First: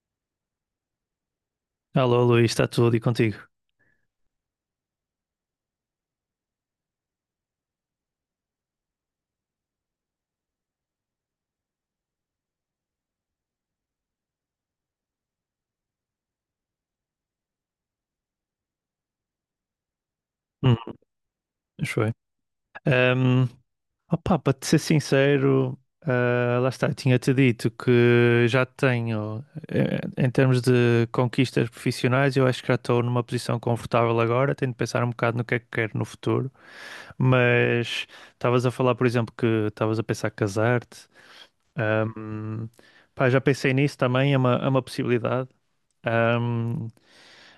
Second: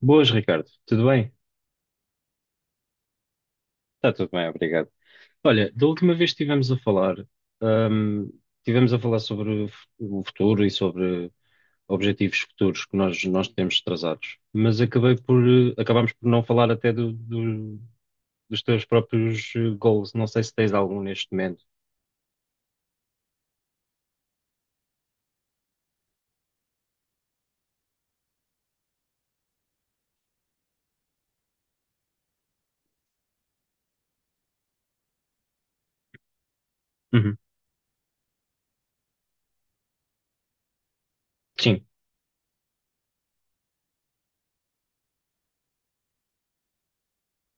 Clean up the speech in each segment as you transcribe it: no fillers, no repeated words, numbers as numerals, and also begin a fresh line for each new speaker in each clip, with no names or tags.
Boas, Ricardo. Tudo bem?
Alô, Luís, está tudo e contigo?
Está tudo bem, obrigado. Olha, da última vez que hum, estivemos a falar sobre o o futuro e sobre objetivos futuros que nós temos traçados, mas acabámos por não falar até dos teus próprios goals. Não sei se tens
Hum,
algum neste momento.
acho eu. Um, opá, para te ser sincero, lá está, tinha-te dito que já tenho, em termos de conquistas profissionais, eu acho que já estou numa posição confortável agora, tenho de pensar um bocado no que é que quero no futuro,
Uhum.
mas estavas a falar, por exemplo, que estavas a pensar casar-te.
Sim,
Um, pá, já pensei nisso também, é uma possibilidade.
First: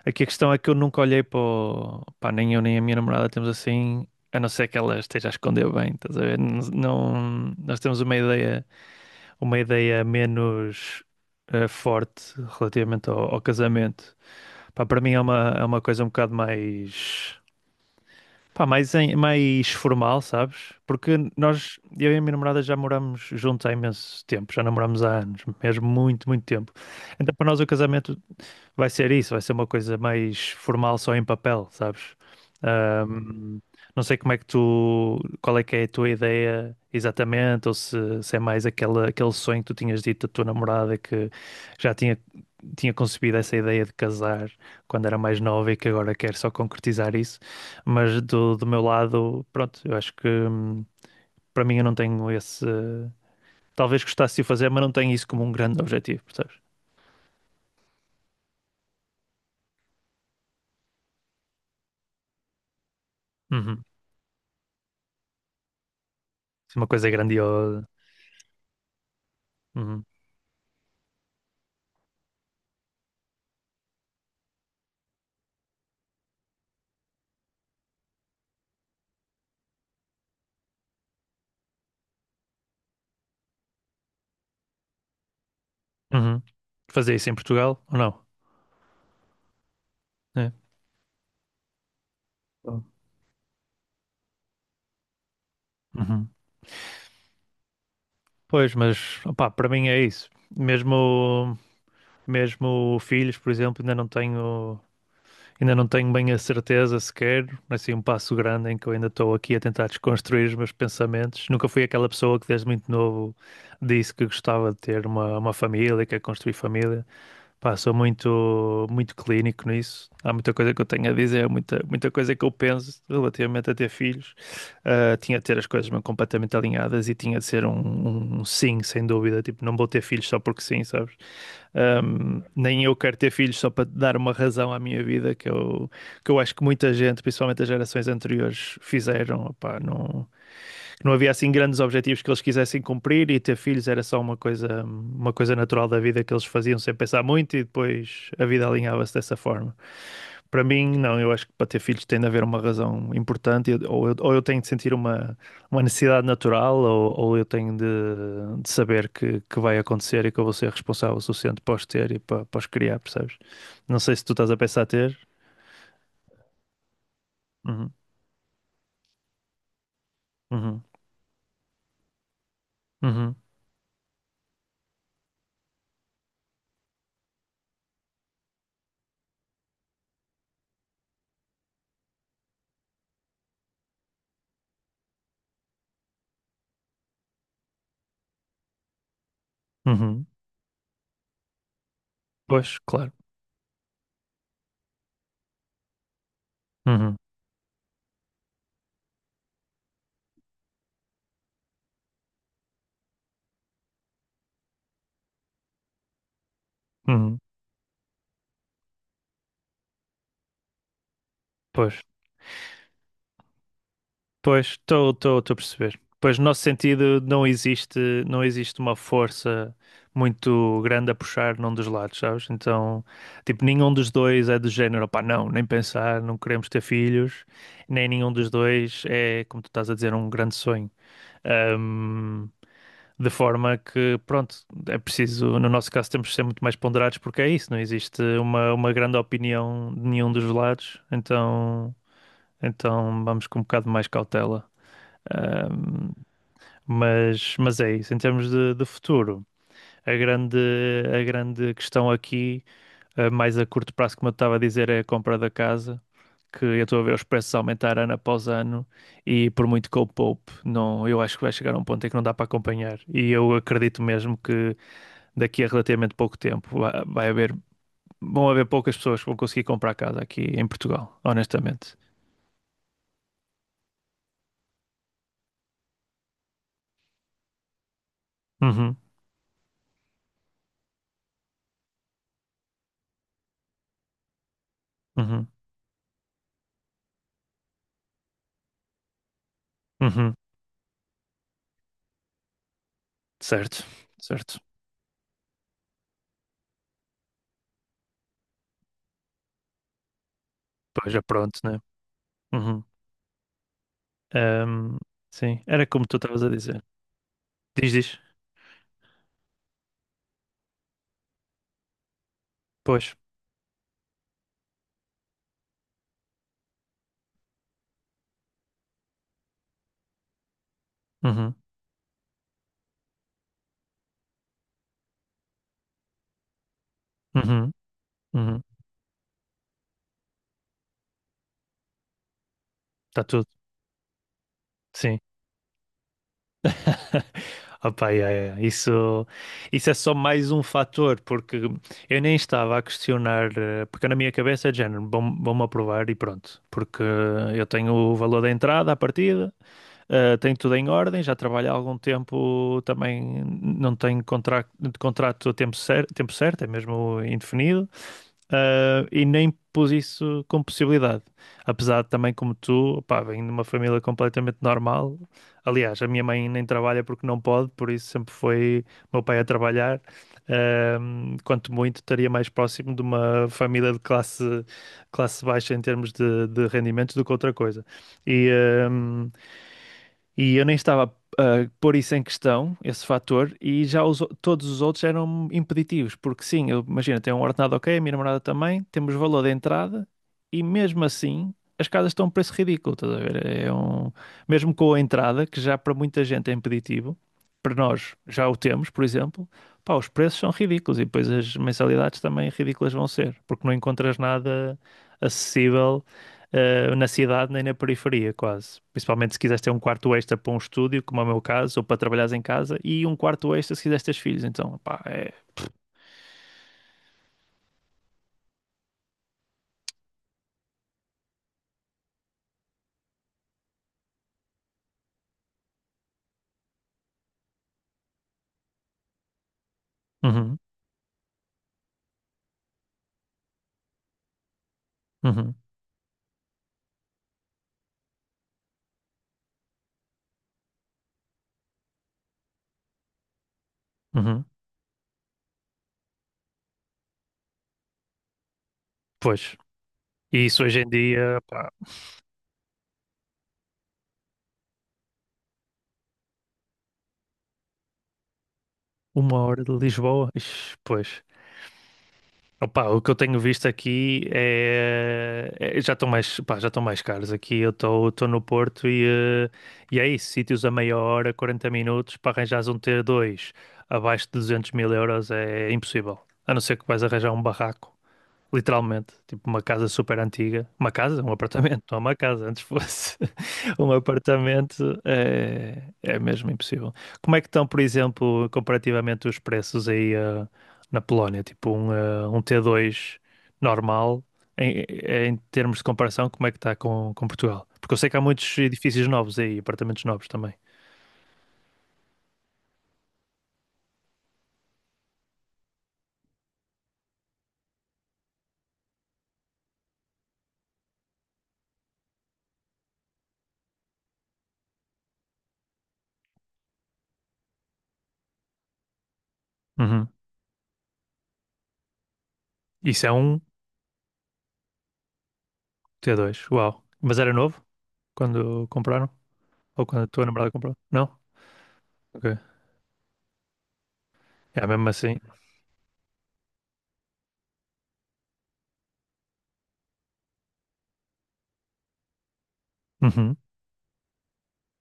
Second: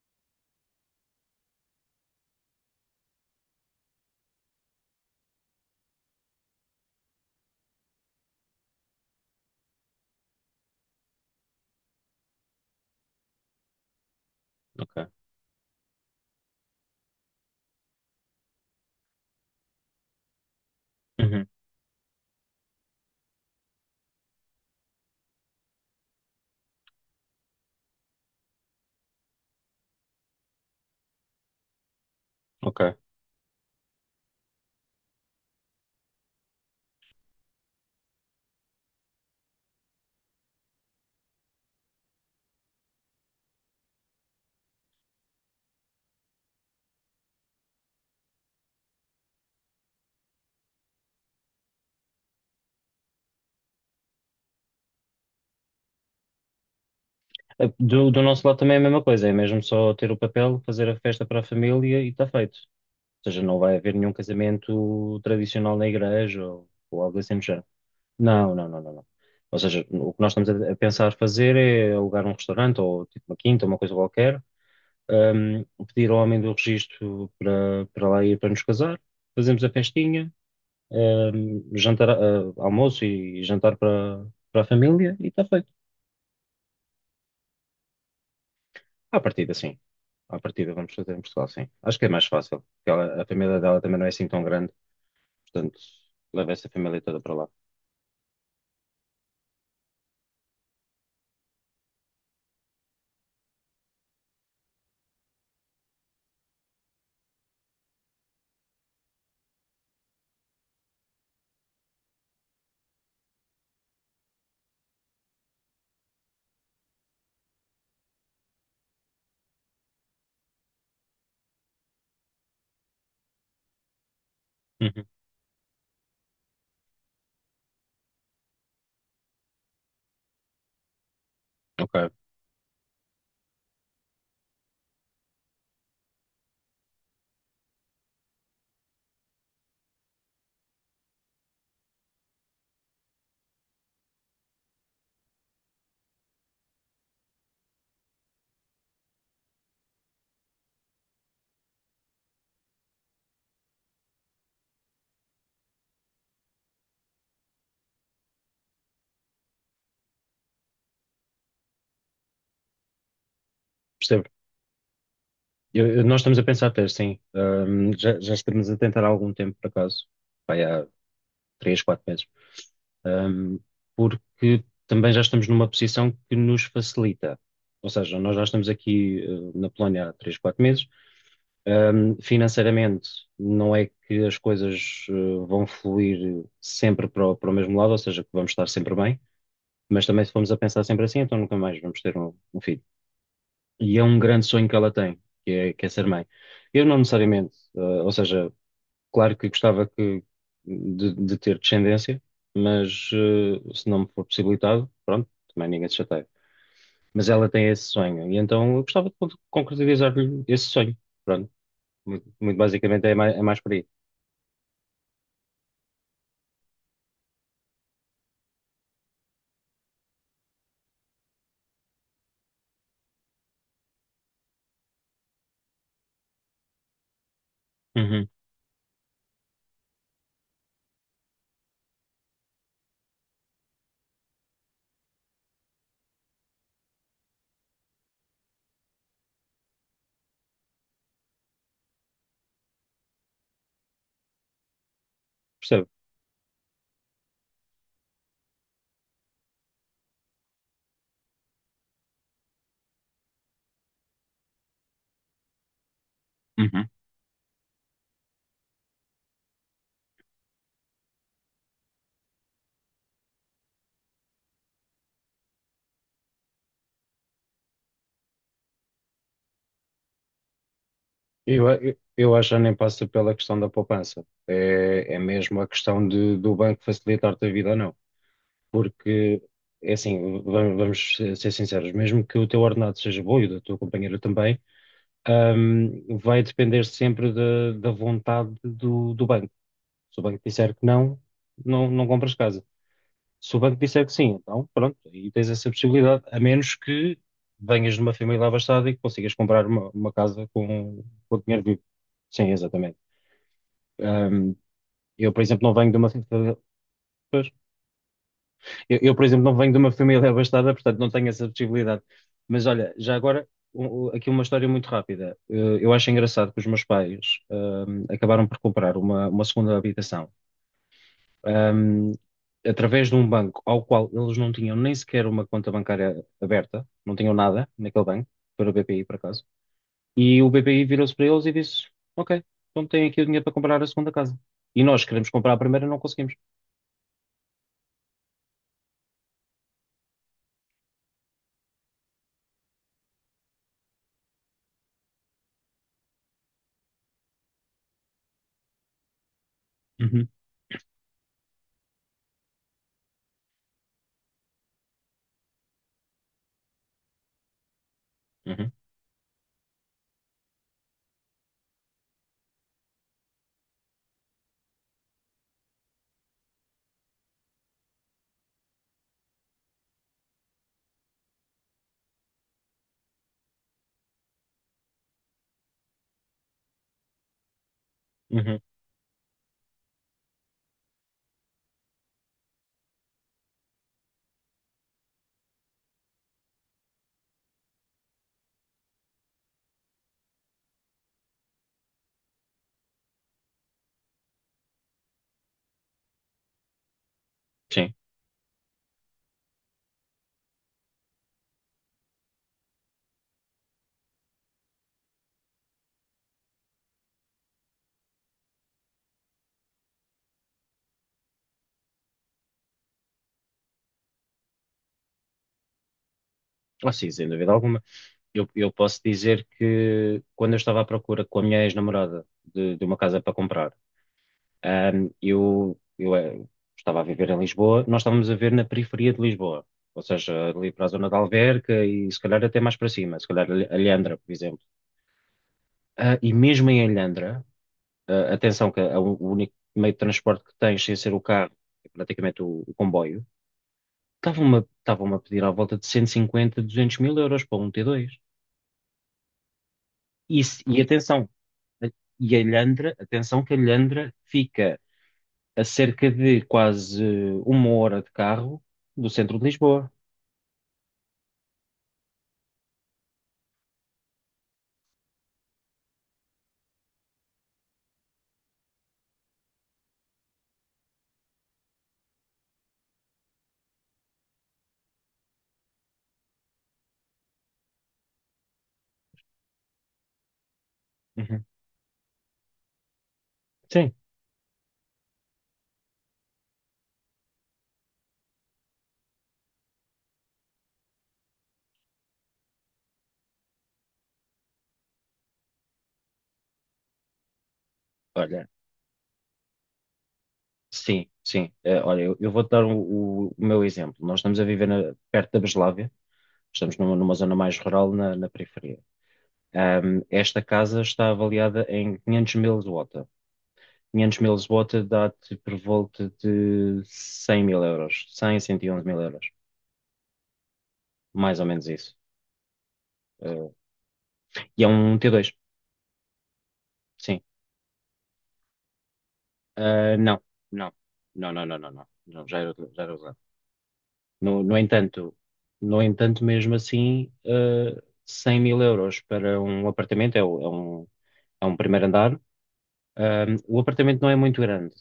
Aqui a questão é que eu nunca olhei Pá, nem eu nem a minha namorada temos assim, a não ser que ela esteja a esconder bem, estás a ver? Não, nós temos uma ideia menos forte relativamente ao casamento. Pá, para
ok.
mim é uma coisa um bocado mais, pá, mais, mais formal, sabes? Porque
Uhum.
nós, eu e a minha namorada já moramos juntos há imenso tempo, já namoramos há anos, mesmo muito, muito tempo. Então para nós o casamento vai ser isso, vai ser uma coisa mais formal só em papel, sabes?
Ok.
Ahm, não sei como é que tu, qual é que é a tua ideia exatamente, ou se é mais aquele sonho que tu tinhas dito da tua namorada que já tinha concebido essa ideia de casar quando era mais nova e que agora quer só concretizar isso. Mas do meu lado, pronto, eu acho que para mim eu não tenho esse. Talvez gostasse de o fazer, mas não tenho isso como um grande objetivo, percebes?
Do nosso lado também é a mesma coisa, é mesmo só ter o papel, fazer a festa para a família e está feito. Ou seja, não vai
Uhum.
haver nenhum casamento tradicional na igreja
Uma
ou
coisa é
algo assim do género.
grandiosa.
Não, não, não, não, não. Ou seja,
Uhum.
o que nós estamos a pensar fazer é alugar um restaurante ou tipo uma quinta, uma coisa qualquer, pedir ao homem do registro para, para lá ir para nos casar, fazemos a festinha, jantar, almoço e jantar para, para a família e está feito.
Uhum. Fazer isso em Portugal ou não?
À partida, sim. À
É.
partida vamos fazer em Portugal, sim. Acho que é mais fácil,
Então.
porque a família dela também não é assim tão grande, portanto,
Uhum.
leva essa família toda para lá.
Pois, mas opá, para mim é isso. Mesmo, mesmo filhos, por exemplo, ainda não tenho bem a certeza sequer, assim, um passo grande em que eu ainda estou aqui a tentar desconstruir os meus pensamentos. Nunca fui aquela pessoa que desde muito novo disse que gostava de ter uma família, que quer construir família. Pá, sou muito, muito clínico nisso. Há muita coisa que eu tenho a dizer, muita, muita coisa que eu penso relativamente a ter filhos.
Uhum.
Tinha de ter as coisas mesmo completamente alinhadas e tinha de ser um sim, sem dúvida. Tipo, não vou ter filhos só porque sim, sabes?
Ok,
Nem eu quero ter filhos só para dar uma razão à minha vida, que eu acho que muita gente, principalmente as gerações anteriores, fizeram. Opá, não que não havia assim grandes objetivos que eles quisessem cumprir e ter filhos era só uma coisa natural da vida que eles faziam sem pensar muito e depois a vida alinhava-se dessa forma. Para mim, não, eu acho que para ter filhos tem de haver uma razão importante ou eu tenho de sentir uma necessidade natural ou eu tenho de saber que vai acontecer e que eu vou ser responsável o suficiente para os ter e para os criar, percebes? Não sei se
percebo.
tu estás a pensar ter.
Nós estamos a pensar ter, sim.
Uhum,
Já estamos a tentar há algum tempo, por acaso. Vai
uhum,
há 3, 4 meses.
uhum,
Ahm, porque também já estamos numa posição que nos facilita. Ou seja, nós já estamos aqui, na Polónia há 3, 4 meses. Financeiramente, não é que as coisas, vão fluir sempre para o mesmo lado, ou seja, que vamos estar sempre bem. Mas também
uhum.
se formos a pensar sempre assim, então nunca mais vamos ter um
Pois,
filho.
claro.
E é um grande sonho que ela tem, que é ser mãe. Eu não
Uhum,
necessariamente, ou seja, claro que gostava de ter descendência, mas se não me for possibilitado, pronto, também ninguém se chateia. Mas
uhum.
ela tem esse sonho, e então eu gostava de concretizar-lhe esse sonho. Pronto,
Pois.
muito, muito basicamente é mais por aí.
Pois, estou a perceber. Pois, no nosso sentido, não existe uma força muito grande a puxar num dos lados, sabes? Então, tipo, nenhum dos dois é do género, pá, não, nem pensar, não queremos ter filhos, nem
Uhum,
nenhum dos dois é, como tu estás a dizer, um grande sonho. Ahm, de forma que, pronto, é preciso, no nosso caso, temos de ser muito mais ponderados porque é isso, não existe uma grande opinião de nenhum dos lados, então vamos com um bocado mais cautela.
percebo.
Ahm, mas é isso, em termos de futuro, a grande, a grande questão aqui, mais a curto prazo, como eu estava a dizer, é a compra da casa, que eu
Uhum.
estou a ver os preços aumentar ano após ano e por muito que eu poupe, não, eu acho que vai chegar a um ponto em que não dá para acompanhar. E eu acredito mesmo que daqui a relativamente pouco tempo vão haver poucas pessoas que vão conseguir comprar casa aqui em Portugal,
Eu, a-
honestamente.
eu, eu acho que já nem passa pela questão da poupança. É mesmo a questão de, do banco facilitar-te a vida ou não.
Uhum,
Porque, é assim, vamos ser sinceros, mesmo que o teu ordenado seja bom e o da tua companheira também,
uhum,
vai depender sempre da vontade do banco. Se o
uhum.
banco disser que não, não, não compras casa. Se o banco
Certo,
disser que sim,
certo.
então pronto, aí tens essa possibilidade, a menos que venhas de uma família abastada e que consigas comprar uma casa com,
Pois é,
com
pronto,
dinheiro
né?
vivo. Sim,
Uhum.
exatamente. Ahm,
Ahm,
eu, por
sim,
exemplo, não
era
venho de
como
uma
tu estavas a
fa-
dizer. Diz, diz.
Eu, por exemplo, não venho de uma família abastada, portanto não tenho essa possibilidade. Mas olha, já
Pois.
agora, aqui uma história muito rápida. Eu acho engraçado que os meus pais acabaram por comprar uma segunda habitação
Uhum,
hum, através de um banco ao qual eles não tinham nem sequer uma conta bancária aberta, não tinham nada
uhum,
naquele banco,
uhum.
para o BPI, por acaso. E o BPI virou-se para eles e disse: Ok, então têm aqui o
Está
dinheiro
tudo.
para comprar a segunda casa. E nós
Sim.
queremos comprar a primeira e não conseguimos.
Opa, yeah, yeah, yeah. Isso, isso é só mais um fator, porque eu nem estava a questionar, porque na minha cabeça é de género, vão-me aprovar e pronto, porque eu tenho o valor da entrada à partida,
Uhum,
Tem tudo em ordem, já trabalha há algum tempo, também não tem contrato a tempo, tempo certo, é mesmo indefinido,
uhum,
e nem pus isso como possibilidade. Apesar de também, como tu, pá, venho de uma família completamente normal. Aliás, a minha mãe nem trabalha porque não pode, por isso sempre foi meu pai a trabalhar. Quanto muito, estaria mais próximo de uma família de classe baixa em termos de rendimentos do que outra coisa. E,
uhum.
um, e eu nem estava a pôr isso em questão, esse fator, e já todos os outros eram impeditivos, porque sim, eu, imagina, tenho um ordenado ok, a minha namorada também, temos valor de entrada, e mesmo assim as casas estão a um preço ridículo, estás a ver? Mesmo com a entrada, que já para muita gente é impeditivo, para
Sim.
nós já o temos, por exemplo, pá, os preços são ridículos e depois as mensalidades também ridículas vão ser, porque não encontras nada acessível na cidade nem na periferia, quase. Principalmente se quiseres ter um quarto extra para um estúdio, como é o meu caso, ou para trabalhares em casa, e um quarto extra se quiseres ter filhos. Então, pá, é.
Ah, sim, sem dúvida alguma. Eu posso dizer que quando eu estava à procura com a minha ex-namorada de uma casa para comprar, eu estava a viver em Lisboa, nós estávamos a ver na periferia de Lisboa, ou seja,
Uhum,
ali para a zona de Alverca e se calhar até mais para cima, se calhar Alhandra, por exemplo.
uhum,
Ah, e mesmo em Alhandra, atenção que é o único meio de transporte que tens sem ser o carro, é praticamente o comboio,
uhum.
estavam-me a pedir à volta de 150, 200 mil euros para um T2.
Pois.
E,
E
se-
isso hoje
e
em
atenção,
dia, pá,
e a Ilhandra, atenção que a Ilhandra fica a cerca de quase uma hora de carro do centro
uma
de
hora de
Lisboa.
Lisboa, ixi, pois. Opa, o que eu tenho visto aqui já estão mais, pá, já estão mais caros aqui. Eu estou no Porto e é isso, sítios a meia hora, 40 minutos, para arranjares um T2 abaixo de 200 mil euros é impossível. A não ser que vais arranjar um barraco. Literalmente, tipo uma casa super antiga. Uma casa? Um
Uhum.
apartamento, não é uma casa, antes fosse um
Sim,
apartamento, é mesmo impossível. Como é que estão, por exemplo, comparativamente os preços aí na Polónia? Tipo um T2 normal, em termos de comparação, como é que está com Portugal? Porque eu sei que há
olha,
muitos edifícios novos aí, apartamentos novos também.
sim, sim. Olha, eu vou-te dar o meu exemplo. Nós estamos a viver perto da Breslávia, estamos numa zona mais rural na periferia. Esta casa está avaliada em 500 mil zloty. 500 mil zloty dá-te por volta de 100 mil euros, cem 111 mil euros,
Uhum.
mais ou menos isso.
Isso é um
Eh, e é um T2.
T2, uau. Mas
Sim.
era novo quando compraram? Ou
Ah,
quando a
não,
tua namorada
não,
comprou? Não?
não, não, não, não, não,
Ok.
não, já era usado. No, no
É mesmo
entanto,
assim.
no entanto, mesmo assim, 100 mil euros para um apartamento é um primeiro andar. Ah,
Uhum,
o apartamento não é muito grande,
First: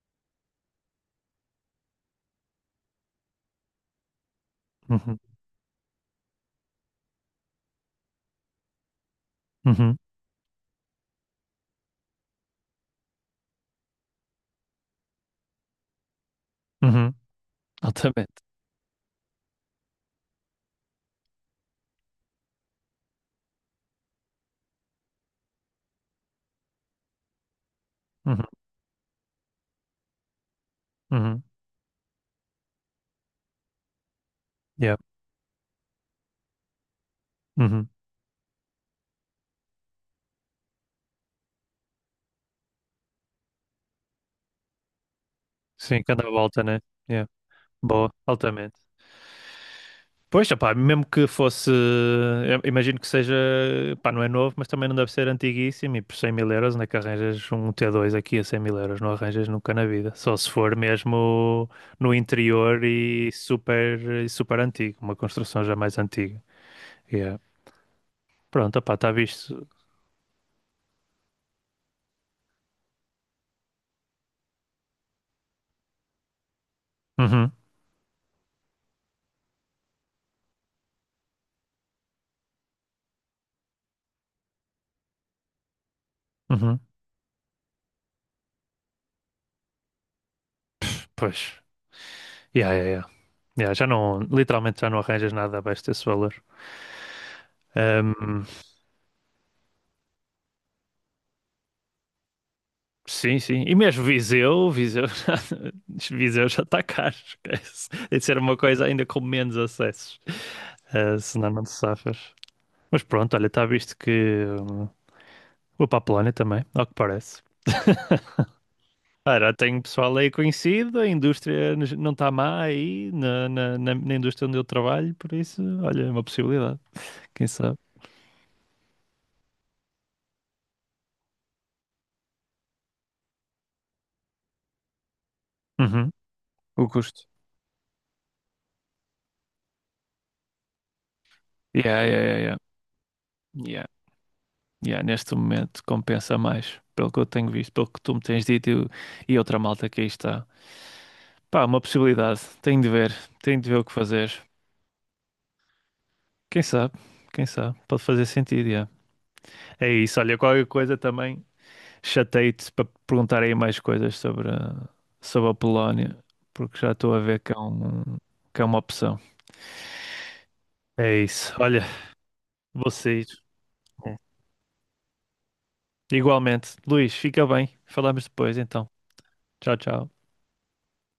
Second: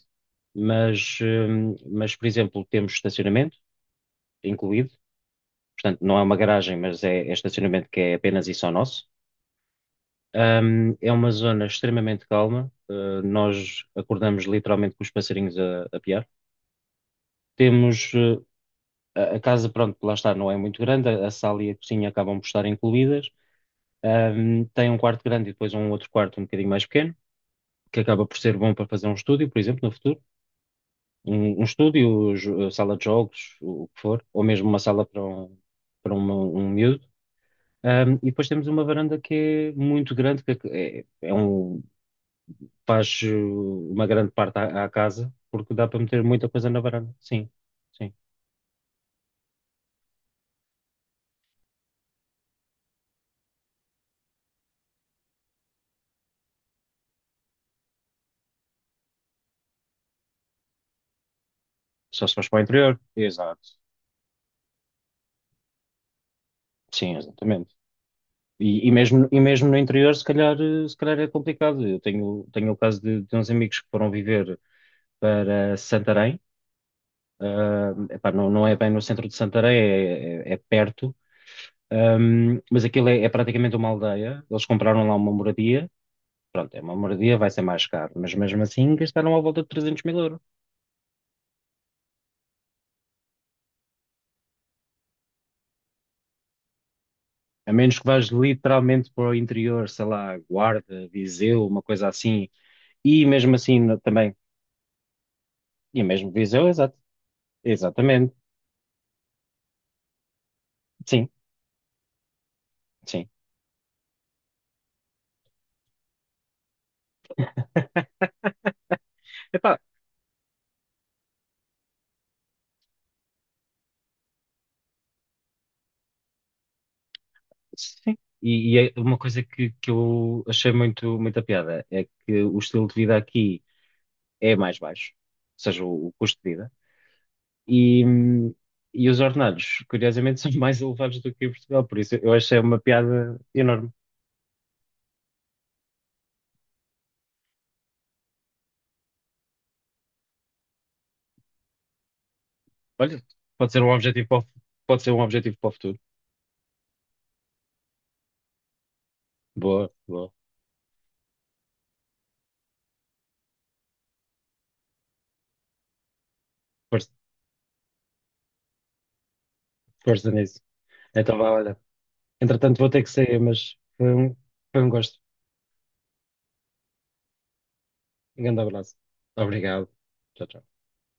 mas, por exemplo, temos estacionamento incluído,
uhum,
portanto, não é uma garagem, mas é estacionamento que é apenas e só nosso.
uhum,
É uma zona extremamente calma. Nós acordamos literalmente com os passarinhos a piar.
uhum.
Temos,
Altamente.
uh, a casa, pronto, lá está, não é muito grande, a sala e a, cozinha acabam por estar incluídas. Tem um quarto grande e depois um outro quarto um bocadinho mais pequeno, que acaba por
Uhum,
ser bom para fazer um estúdio, por exemplo, no futuro.
uhum,
Um estúdio, sala de jogos, o que for, ou mesmo uma
yeah,
sala para um miúdo.
uhum.
E depois temos uma varanda que é muito grande, que é, é é um, faz uma grande parte à casa, porque dá para
Sim,
meter
cada
muita
volta,
coisa na
né?
varanda.
Yeah.
Sim, sim.
Boa, altamente. Pois, opá, mesmo que fosse, eu imagino que seja, pá, não é novo, mas também não deve ser antiguíssimo e por 100 mil euros onde é que arranjas um T2 aqui a 100 mil euros? Não arranjas nunca na vida, só se for mesmo no
Só se faz para o
interior
interior. Exato.
e super antigo, uma construção já mais antiga.
Sim,
Yeah.
exatamente.
Pronto,
E, e
opá, está
mesmo, e
visto.
mesmo no interior, se calhar, se calhar é complicado. Eu tenho o caso de uns amigos que foram viver para Santarém.
Uhum,
Ah, epá, não é bem no centro de Santarém, é perto, Mas aquilo é praticamente uma aldeia. Eles compraram lá uma moradia. Pronto, é
uhum.
uma moradia, vai ser mais caro, mas mesmo assim gastaram à volta de 300 mil euros.
Pois. Yeah, yeah, yeah. Yeah, já não, literalmente já não arranjas nada abaixo desse valor.
A menos que vás
Ahm,
literalmente para o interior, sei lá, Guarda, Viseu, uma coisa assim, e
sim,
mesmo
sim. E
assim
mesmo
também,
Viseu, Viseu já,
e mesmo
Viseu já
Viseu,
está
exato,
caro, esquece. Tem de
exatamente,
ser uma coisa ainda com menos acessos.
sim.
Senão não te safas. Mas
Sim,
pronto, olha, está visto que vou para a Polónia também, ao que parece. Já
epá,
tenho pessoal aí conhecido, a indústria não está má aí, na indústria onde eu trabalho, por isso, olha, é uma possibilidade, quem sabe.
sim. E é uma coisa que eu achei muito, muita piada é que o estilo de vida aqui é mais baixo, ou seja, o,
Uhum.
o custo de vida,
O custo.
e, hum, e os ordenados, curiosamente, são mais elevados do que em Portugal, por
Yeah,
isso eu
yeah, yeah, yeah.
achei uma piada
Yeah,
enorme.
yeah, neste momento compensa mais, pelo que eu tenho visto, pelo que tu me tens dito e outra malta que aí está. Pá, uma possibilidade. Tenho de ver,
Olha,
tenho de
pode
ver
ser
o
um
que
objetivo
fazer.
para o, fu- pode ser um objetivo para o futuro.
Quem sabe, quem sabe, pode fazer sentido, yeah. É
Boa,
isso,
boa.
olha, qualquer coisa também chatei-te para perguntar aí mais coisas sobre a Polónia, porque já
Força,
estou a ver que é uma opção.
força nisso.
É
Então, vá,
isso,
olha.
olha,
Entretanto, vou
vou
ter que
sair.
sair, mas foi
É.
um, foi um gosto.
Igualmente. Luís, fica bem. Falamos
Um
depois
grande
então.
abraço.
Tchau,
Obrigado.
tchau.
Tchau, tchau.